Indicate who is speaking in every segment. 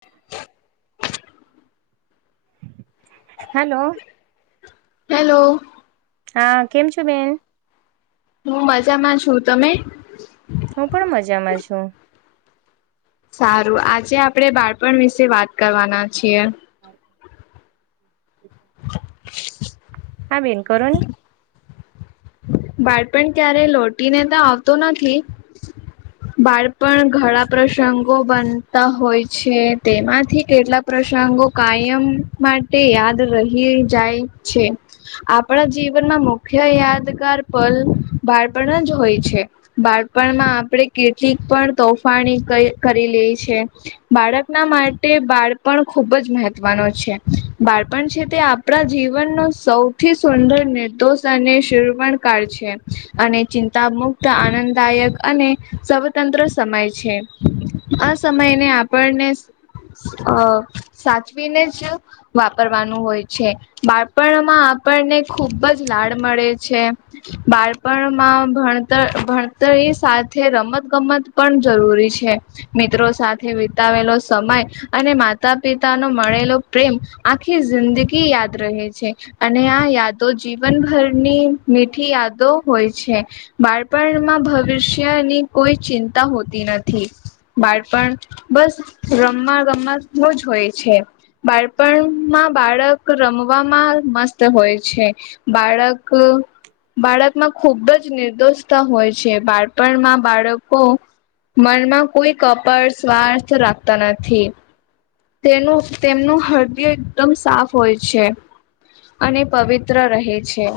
Speaker 1: [inaudible]
Speaker 2: Hello.
Speaker 1: હાલો.
Speaker 2: હા, કેમ છો બેન?
Speaker 1: હું મજામાં છું, તમે?
Speaker 2: હું પણ મજામાં છું.
Speaker 1: સારું, આજે આપડે બાળપણ વિશે વાત કરવાના છીએ.
Speaker 2: હ હા બેન કરોની.
Speaker 1: બાળપણ ક્યારે લોટી ને તો આવતું નથી. બાળપણ ઘણા પ્રસંગો બનતા હોય છે, તેમાંથી કેટલા પ્રસંગો કાયમ માટે યાદ રહી જાય છે. આપણા જીવનમાં મુખ્ય યાદગાર પલ બાળપણ જ હોય છે. બાળપણમાં આપણેે કેટલીક પણ તોફાની કરી લઈ છે. બાળકના માટે બાળપણ ખુબ જ મહત્વનું છે. બાળપણ છે તે આ આપણા જીવન નું સૌથી સુંદર નિર્દોષ અને શરવણ કાળ છે અને ચિંતા મુક્ત આનંદદાયક અને સ્વતંત્ર સમય છે. આ સમયને આપણને અ સાચવીને જ વાપરવાનું હોય છે, બાળપણમાં આપણને ખુબ જ લાડ મળે છે. બાળપણમાં ભણતર ભણતરની સાથે રમત ગમત પણ જરૂરી છે. મિત્રો સાથે વિતાવેલો સમય અને માતા પિતા નો મળેલો પ્રેમ આખી જિંદગી યાદ રહે છે. અને આ યાદો જીવનભરની મીઠી યાદો હોય છે. બાળપણમાં ભવિષ્યની કોઈ ચિંતા હોતી નથી. બાળપણ બસ રમવા રમવા રજ હોય છે. બાળપણમાં બાળક રમવામાં મસ્ત હોય છે. બાળક બાળકમાં ખૂબ જ નિર્દોષતા હોય છે, બાળપણમાં બાળકો મનમાં કોઈ કપાડ સ્વાર્થ રાખતા નથી. તેમનું તેમનું હૃદય એકદમ સાફ હોય છે. અને પવિત્ર રહે છે.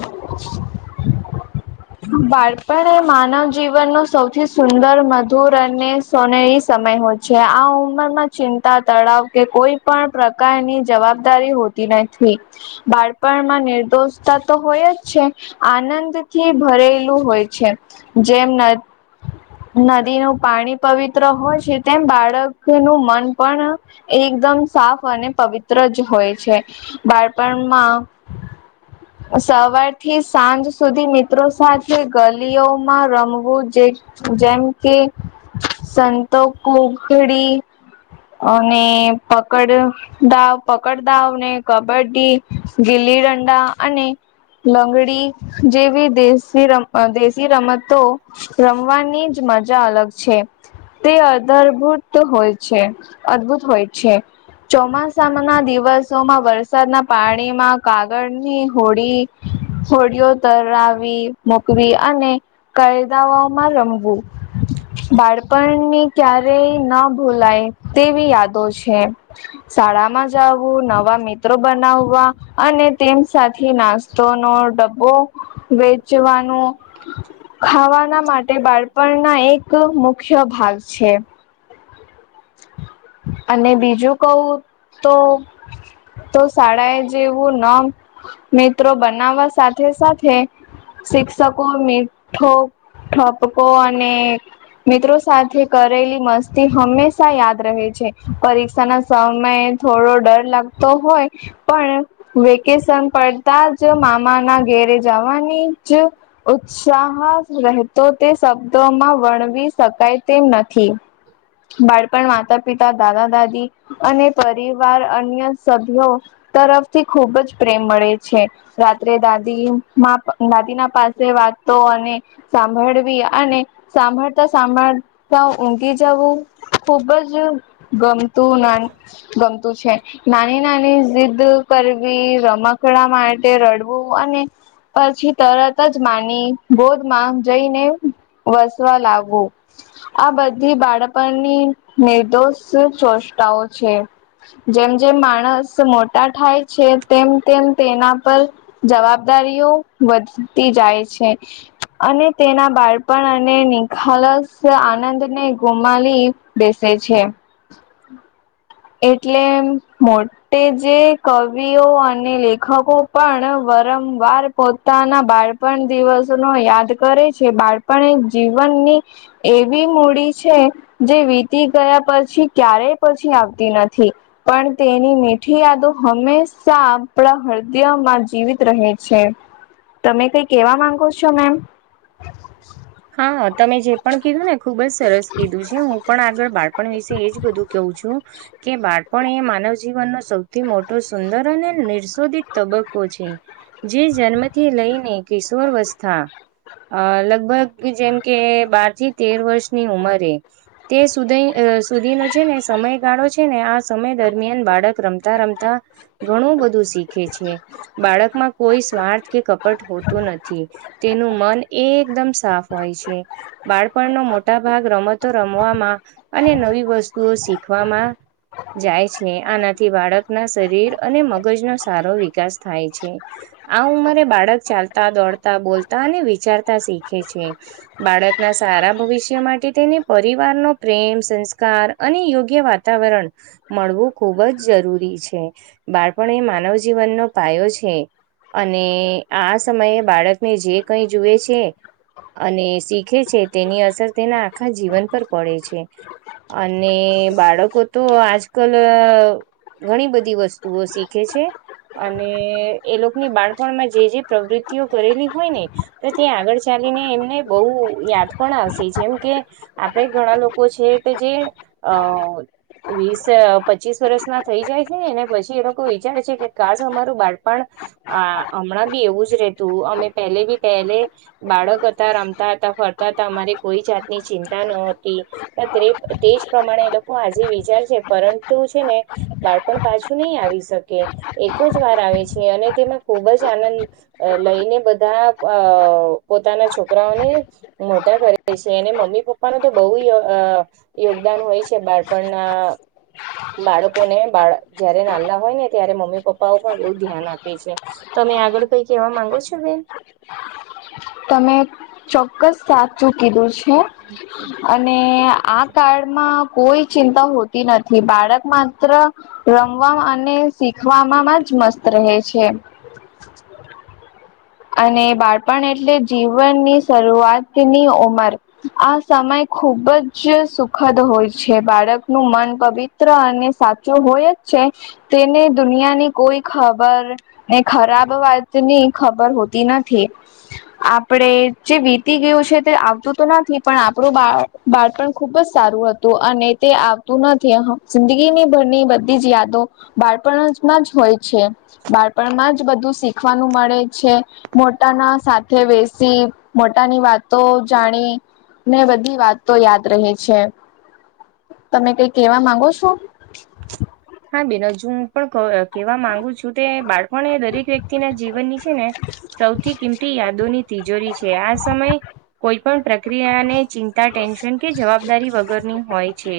Speaker 1: બાળપણ એ માનવ જીવન નું સૌથી સુંદર, મધુર અને સોનેરી સમય હોય છે. આ ઉંમરમાં ચિંતા તળાવ કે કોઈ પણ પ્રકારની જવાબદારી હોતી નથી. બાળપણમાં નિર્દોષતા તો હોય જ છે આનંદી થી ભરેલું હોય છે, જેમના નદી નું પાણી પવિત્ર હોય છે તેમ બાળક નું મન પણ એકદમ સાફ અને પવિત્ર જ હોય છે. બાળપણમાં સવારથી સાંજ સુધી મિત્રો સાથે ગલીઓમાં રમવું જે જેમ કે સંતો કોકડી ને પકડ દાવ, પકડ દાવને કબડ્ડી, ગીલી ડંડા અને બંગડી જે વીદેસ થી રમ દેશી રમતો રમવાની જ મજા અલગ છે તે અદરભુત હોય છે અદભુત હોય છે ચોમાસા ના દિવસોમાં વરસાદના પાણીમાં કાગળની હોડી હોડીઓ તરાવી, મુકવી અને કાયદાઓ માં રમવું બાળપણની ક્યારેય ના ભૂલાય તેવી યાદો છે. શાળા માં જાવ ઓ નવા મિત્રો બનાવવા, અને તેમ સાથે નાસ્તો નો ડબ્બો વેચવાનું, ખાવાના માટે બાળ પણના એક મુખ્ય ભાગ છે. અને બીજું કવ તો તો શાળાએ જેવું નમ મિત્રો બનાવસ સાથે સાથે શિક્ષકો ની થો ઠોપકો અને મિત્રો સાથે કરેલી મસ્તી હંમેશા યાદ રે છે, પરીક્ષાના સમયે થોડો ડર લાગતો હોય પણ વેકેશન પડતા જ મામાના ઘેરે જવાની જ ઉછ ચાહત રહેતો તે શબ્દોમાં વર્ણવી શકાય તે નથી બાળપણ માતા-પિતા, દાદા-દાદી, અને પરિવાર અન્ય સભ્યો તરફથી ખુબ જ પ્રેમ મળે છે. રાત્રે દાદીમાં દાદી ના પાસે વાતો અને સાંભળવી અને સાંભળતા સાંભળતા ઊંઘી જવું. ખૂબજ ગમતું ના ગમતું છે, નાની નાની જિદ કરવી રમકડા માટે રડવું અને પછી તરત જ માની, બોધ માં જઈને. વસવા લાવો, આ બધી બાળપણ ની નેદો સૂચોસતાઓ છે જેમ જેમ માણસ મોટા થાય. છે, તેમ તેમ તેના પર જવાબદારીઓ વધતી જાય છે. અને તેના બાળપણ અને નિખાલસ આનંદને ગુમાલી બેસે છે. એટલે મોટે જે કવિઓ અને લેખકો પણ વરંવાર પોતાના બાળપણ દિવસોનો યાદ કરે છે બાળ પણ જીવનની. એવી મૂડી છે, જે વીતી ગયા પછી ક્યારે પછી આવ તી નથી. પણ તેની મીઠી યાદો હંમેશા આપણા હૃદયમાં જીવિત રહે છે. તમે કઈ કેવા માંગો છો મેમ?
Speaker 2: હા તમે જે પણ કીધું ને ખુબ જ સરસ કીધું છે, હું પણ આગળ બાળપણ વિશે એજ બધું કવું છું. કે બાળપણ એ માનવ જીવનનો સૌથી મોટો સુંદર અને નિર્શોધિત તબક્કો છે. જે જન્મથી લઈને કિશોરવસ્થા અ લગભગ જેમ કે બાર થી તેર વર્ષની ઉંમરે તે સુધી અ સુધીનો છે ને સમયગાળો છે ને આ સમય દરમિયાન બાળક રમતા રમતા ઘણું બધું શીખે છે બાળકમાં કોઈ સ્વાર્થ કે ક પટ હોતું નથી તેનું મન એકદમ સાફ હોય છે. બાળપણનો મોટા ભાગ રમતો રમવામાં અને નવી વસ્તુઓ શીખવામાં જાય છે આનાથી બાળકના શરીર અને મગજનો સારો વિકાસ થાય છે. આ ઉંમરે બાળક ચાલતા દોડતા બોલતા અને વિચારતા શીખે છે. બાળકના સારા ભવિષ્ય માટે તેને પરિવારનો પ્રેમ સંસ્કાર અને યોગ્ય વાતાવરણ મળવું ખૂબ જ જરૂરી છે બાળપણ એ માનવ જીવનનો પાયો છે. અને આ સમયે બાળકને જે કઈ જુએ છે. અને શીખે છે તેની અસર તેના આખા જીવન પર પડે છે. અને બાળકો તો આજ કલ ઘણી બધી વસ્તુઓ શીખે છે. અને એ લોકોની બાળપણમાં જે જે પ્રવૃતિઓ કરેલી હોય ને. તો ત્યાં આગળ ચાલીને એમને બહુ યાદ પણ આવશે જેમ કે આપડે ઘણા લોકો છે તે જે અ વીસ પચીસ વર્ષ ના થઈ જાય છે ને એને પછી એ લોકો વિચારે છે કે કાસ અમારું બાળપણ આ હમણાં બી એવું રહેતું અમે પહેલે બી પહેલે બાળક રમતા હતા ફરતા હતા અમારે કોઈ જાતની ચિંતા ન હોતી. તેજ પ્રમાણે એ લોકો આજે વિચાર છે પરંતુ છે ને બાળપણ પાછું નઈ આવી શકે એક જ વાર આવે છે અને તેમાં ખુબ જ આનંદ અ લઈને બધા અ પોતાના છોકરાઓને મોટા કરે છે એને મમ્મી પપ્પાનો તો બઉ અ યોગદાન હોય છે બાળપણના બાળકોને બાળ જ્યારે નાલ્લા હોય ને ત્યારે મમ્મી પપ્પાઓ પણ બહુ ધ્યાન આપે છે. તમે આગળ કઈ કેવા માંગો છો બેન.
Speaker 1: તમે ચોક્કસ સાચું કીધું છે અને આ કાળમાં કોઈ ચિંતા હોતી નથી બાળકમાત્ર રમવામાં અને શીખવામા માં જ મસ્ત રહે છે. અને બાળપણ એટલે જીવનની શરૂઆતની ઉંમર. આ સમય ખુબ જ સુખદ હોય છે, બાળકનું મન પવિત્ર અને સાચો હોય જ છે. તેને દુનિયાની કોઈ ખબર ને ખરાબ વાતની ખબર હો તી નથી. આપડે જે વીતી ગયું છે તે આવતું તો નથી પણ આપણું બાળ બાળપણ ખુબ જ સારું હતું અને તે આવતું નથી, જિંદગીની ભરની બધી જ યાદો બાળપણમાં જ હોય છે, બાળપણમાં જ બધું શીખવાનું મળે છે. મોટાના સાથે બેસી મોટાની વાતો જાણી. ને બધી વાતો તો યાદ રહે છે, તમે કઈ કેવા માંગો છો?
Speaker 2: હા બેનજ હું પણ કેવા માંગુ છું તે બાળ પણની દરેક વ્યક્તિના જીવનની છે ને સૌથી કિંમતી યાદોની તિજોરી છે, આ સમય કોઈ પણ પ્રક્રિયાને ચિંતા ટેન્શન કે જવાબદારી વગરની હોય છે.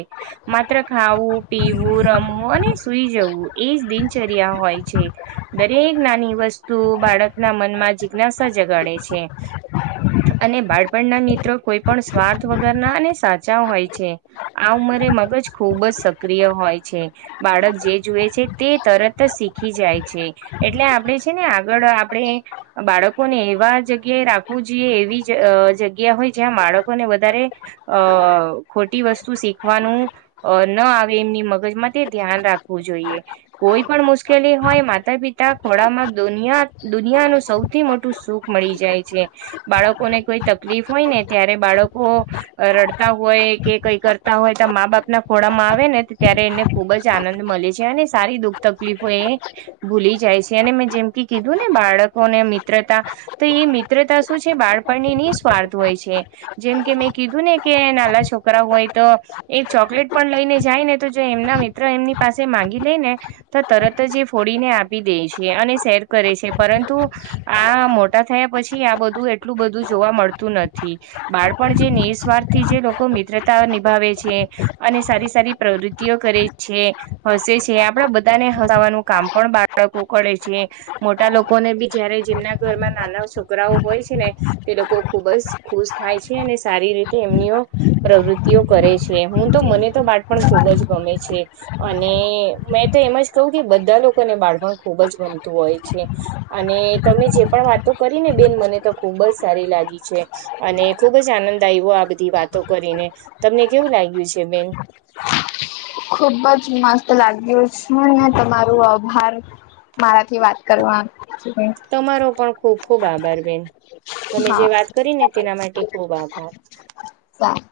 Speaker 2: માત્ર ખાવું પીવું રમવું મને સુઈ જવું એજ દિનચર્યા હોય છે. દરેક નાની વસ્તુ બાળકના મનમાં જિજ્ઞાસા જગાડે છે. અને બાળપણના મિત્રો કોઈપણ સ્વાર્થ વગરના અને સાચા હોય છે. આ ઉંમરે મગજ ખુબ જ સક્રિય હોય છે. બાળક જે જુએ છે, તે તરત જ શીખી જાય છે. એટલે આપણે છે, ને આગળ આપણે બાળકોને એવા જગ્યાએ રાખવું જોઈએ, એવી અ જગ્યા હોય જ્યાં બાળકોને વધારે અ ખોટી વસ્તુ શીખવાનું ન આવે એમની મગજમાં તે ધ્યાન રાખવું જોઈએ. કોઈપણ મુશ્કેલી હોય માતા- પિતા ખોડામાં દુનિયા દુનિયાનું સૌ સૌથી મોટું સુખ મળી જાય છે. બાળકોને કોઈ તકલીફ હોય ને ત્યારે બાળકો રડતા હોય કે કંઈક કરતા હોય તો મા -બાપના ખોડામાં આવે ને ત્યારે એને ખુબ જ આનંદ મળે છે અને સારી દુઃખ તકલીફો એ ભૂલી જાય છે અને મેં જેમ કે કીધુંને બાળકોને મિત્રતા તો એ મિત્રતા શું છે બાળપણની નિસ્વાર્થ હોય છે. જેમ કે મેં કીધુંને કે નાલા છોકરા હોય તો, એ ચોકલેટ પણ લઈને જાય નેતો જો એમના મિત્ર એમની પાસે માંગી લેયને, તો તરત જ એ ફોડીને આપી દે છે અને સેર કરે છે, પરંતુ આ મોટા થયા પછી આ બધું એટલું બધું જોવા મળતું નથી. બાળપણ જે નિઃસ્વાર્થથી જે લોકો મિત્રતા નિભાવે છે અને સારી સારી પ્રવૃત્તિઓ કરે છે, હસે છે. આપણા બધાને હસવાનું કામ પણ બાળકો કરે છે. મોટા લોકોને ભી જયારે જેમના ઘરમાં નાના છોકરાઓ હોય છે, ને તે લોકો ખુબ જ ખુશ થાય છે અને સારી રીતે એમનીઓ પ્રવૃત્તિઓ કરે છે. હું તો મને તો બાળપણ ખુબ જ ગમે છે. અને મેં તો એમ જ કહું કે બધા લોકોને બાળપણ ખુબ ગમતું હોય છે. અને તમે જે પણ વાતો કરીને બેન મને તો ખુબ જ સારી લાગી છે. અને ખુબ જ આનંદ આયવો આ બધી વાતો કરીને તમને કેવું લાગ્યું છે બેન?
Speaker 1: ખુબ જ મસ્ત લાગ્યુ ને તમારું આ ભાર મારાથી વાત કરવાને
Speaker 2: તમારો પણ ખુબ ખુબ આભાર બેન. તમે જે
Speaker 1: હા
Speaker 2: વાત કરીને તેના માટે ખુબ આભાર.
Speaker 1: સારુ.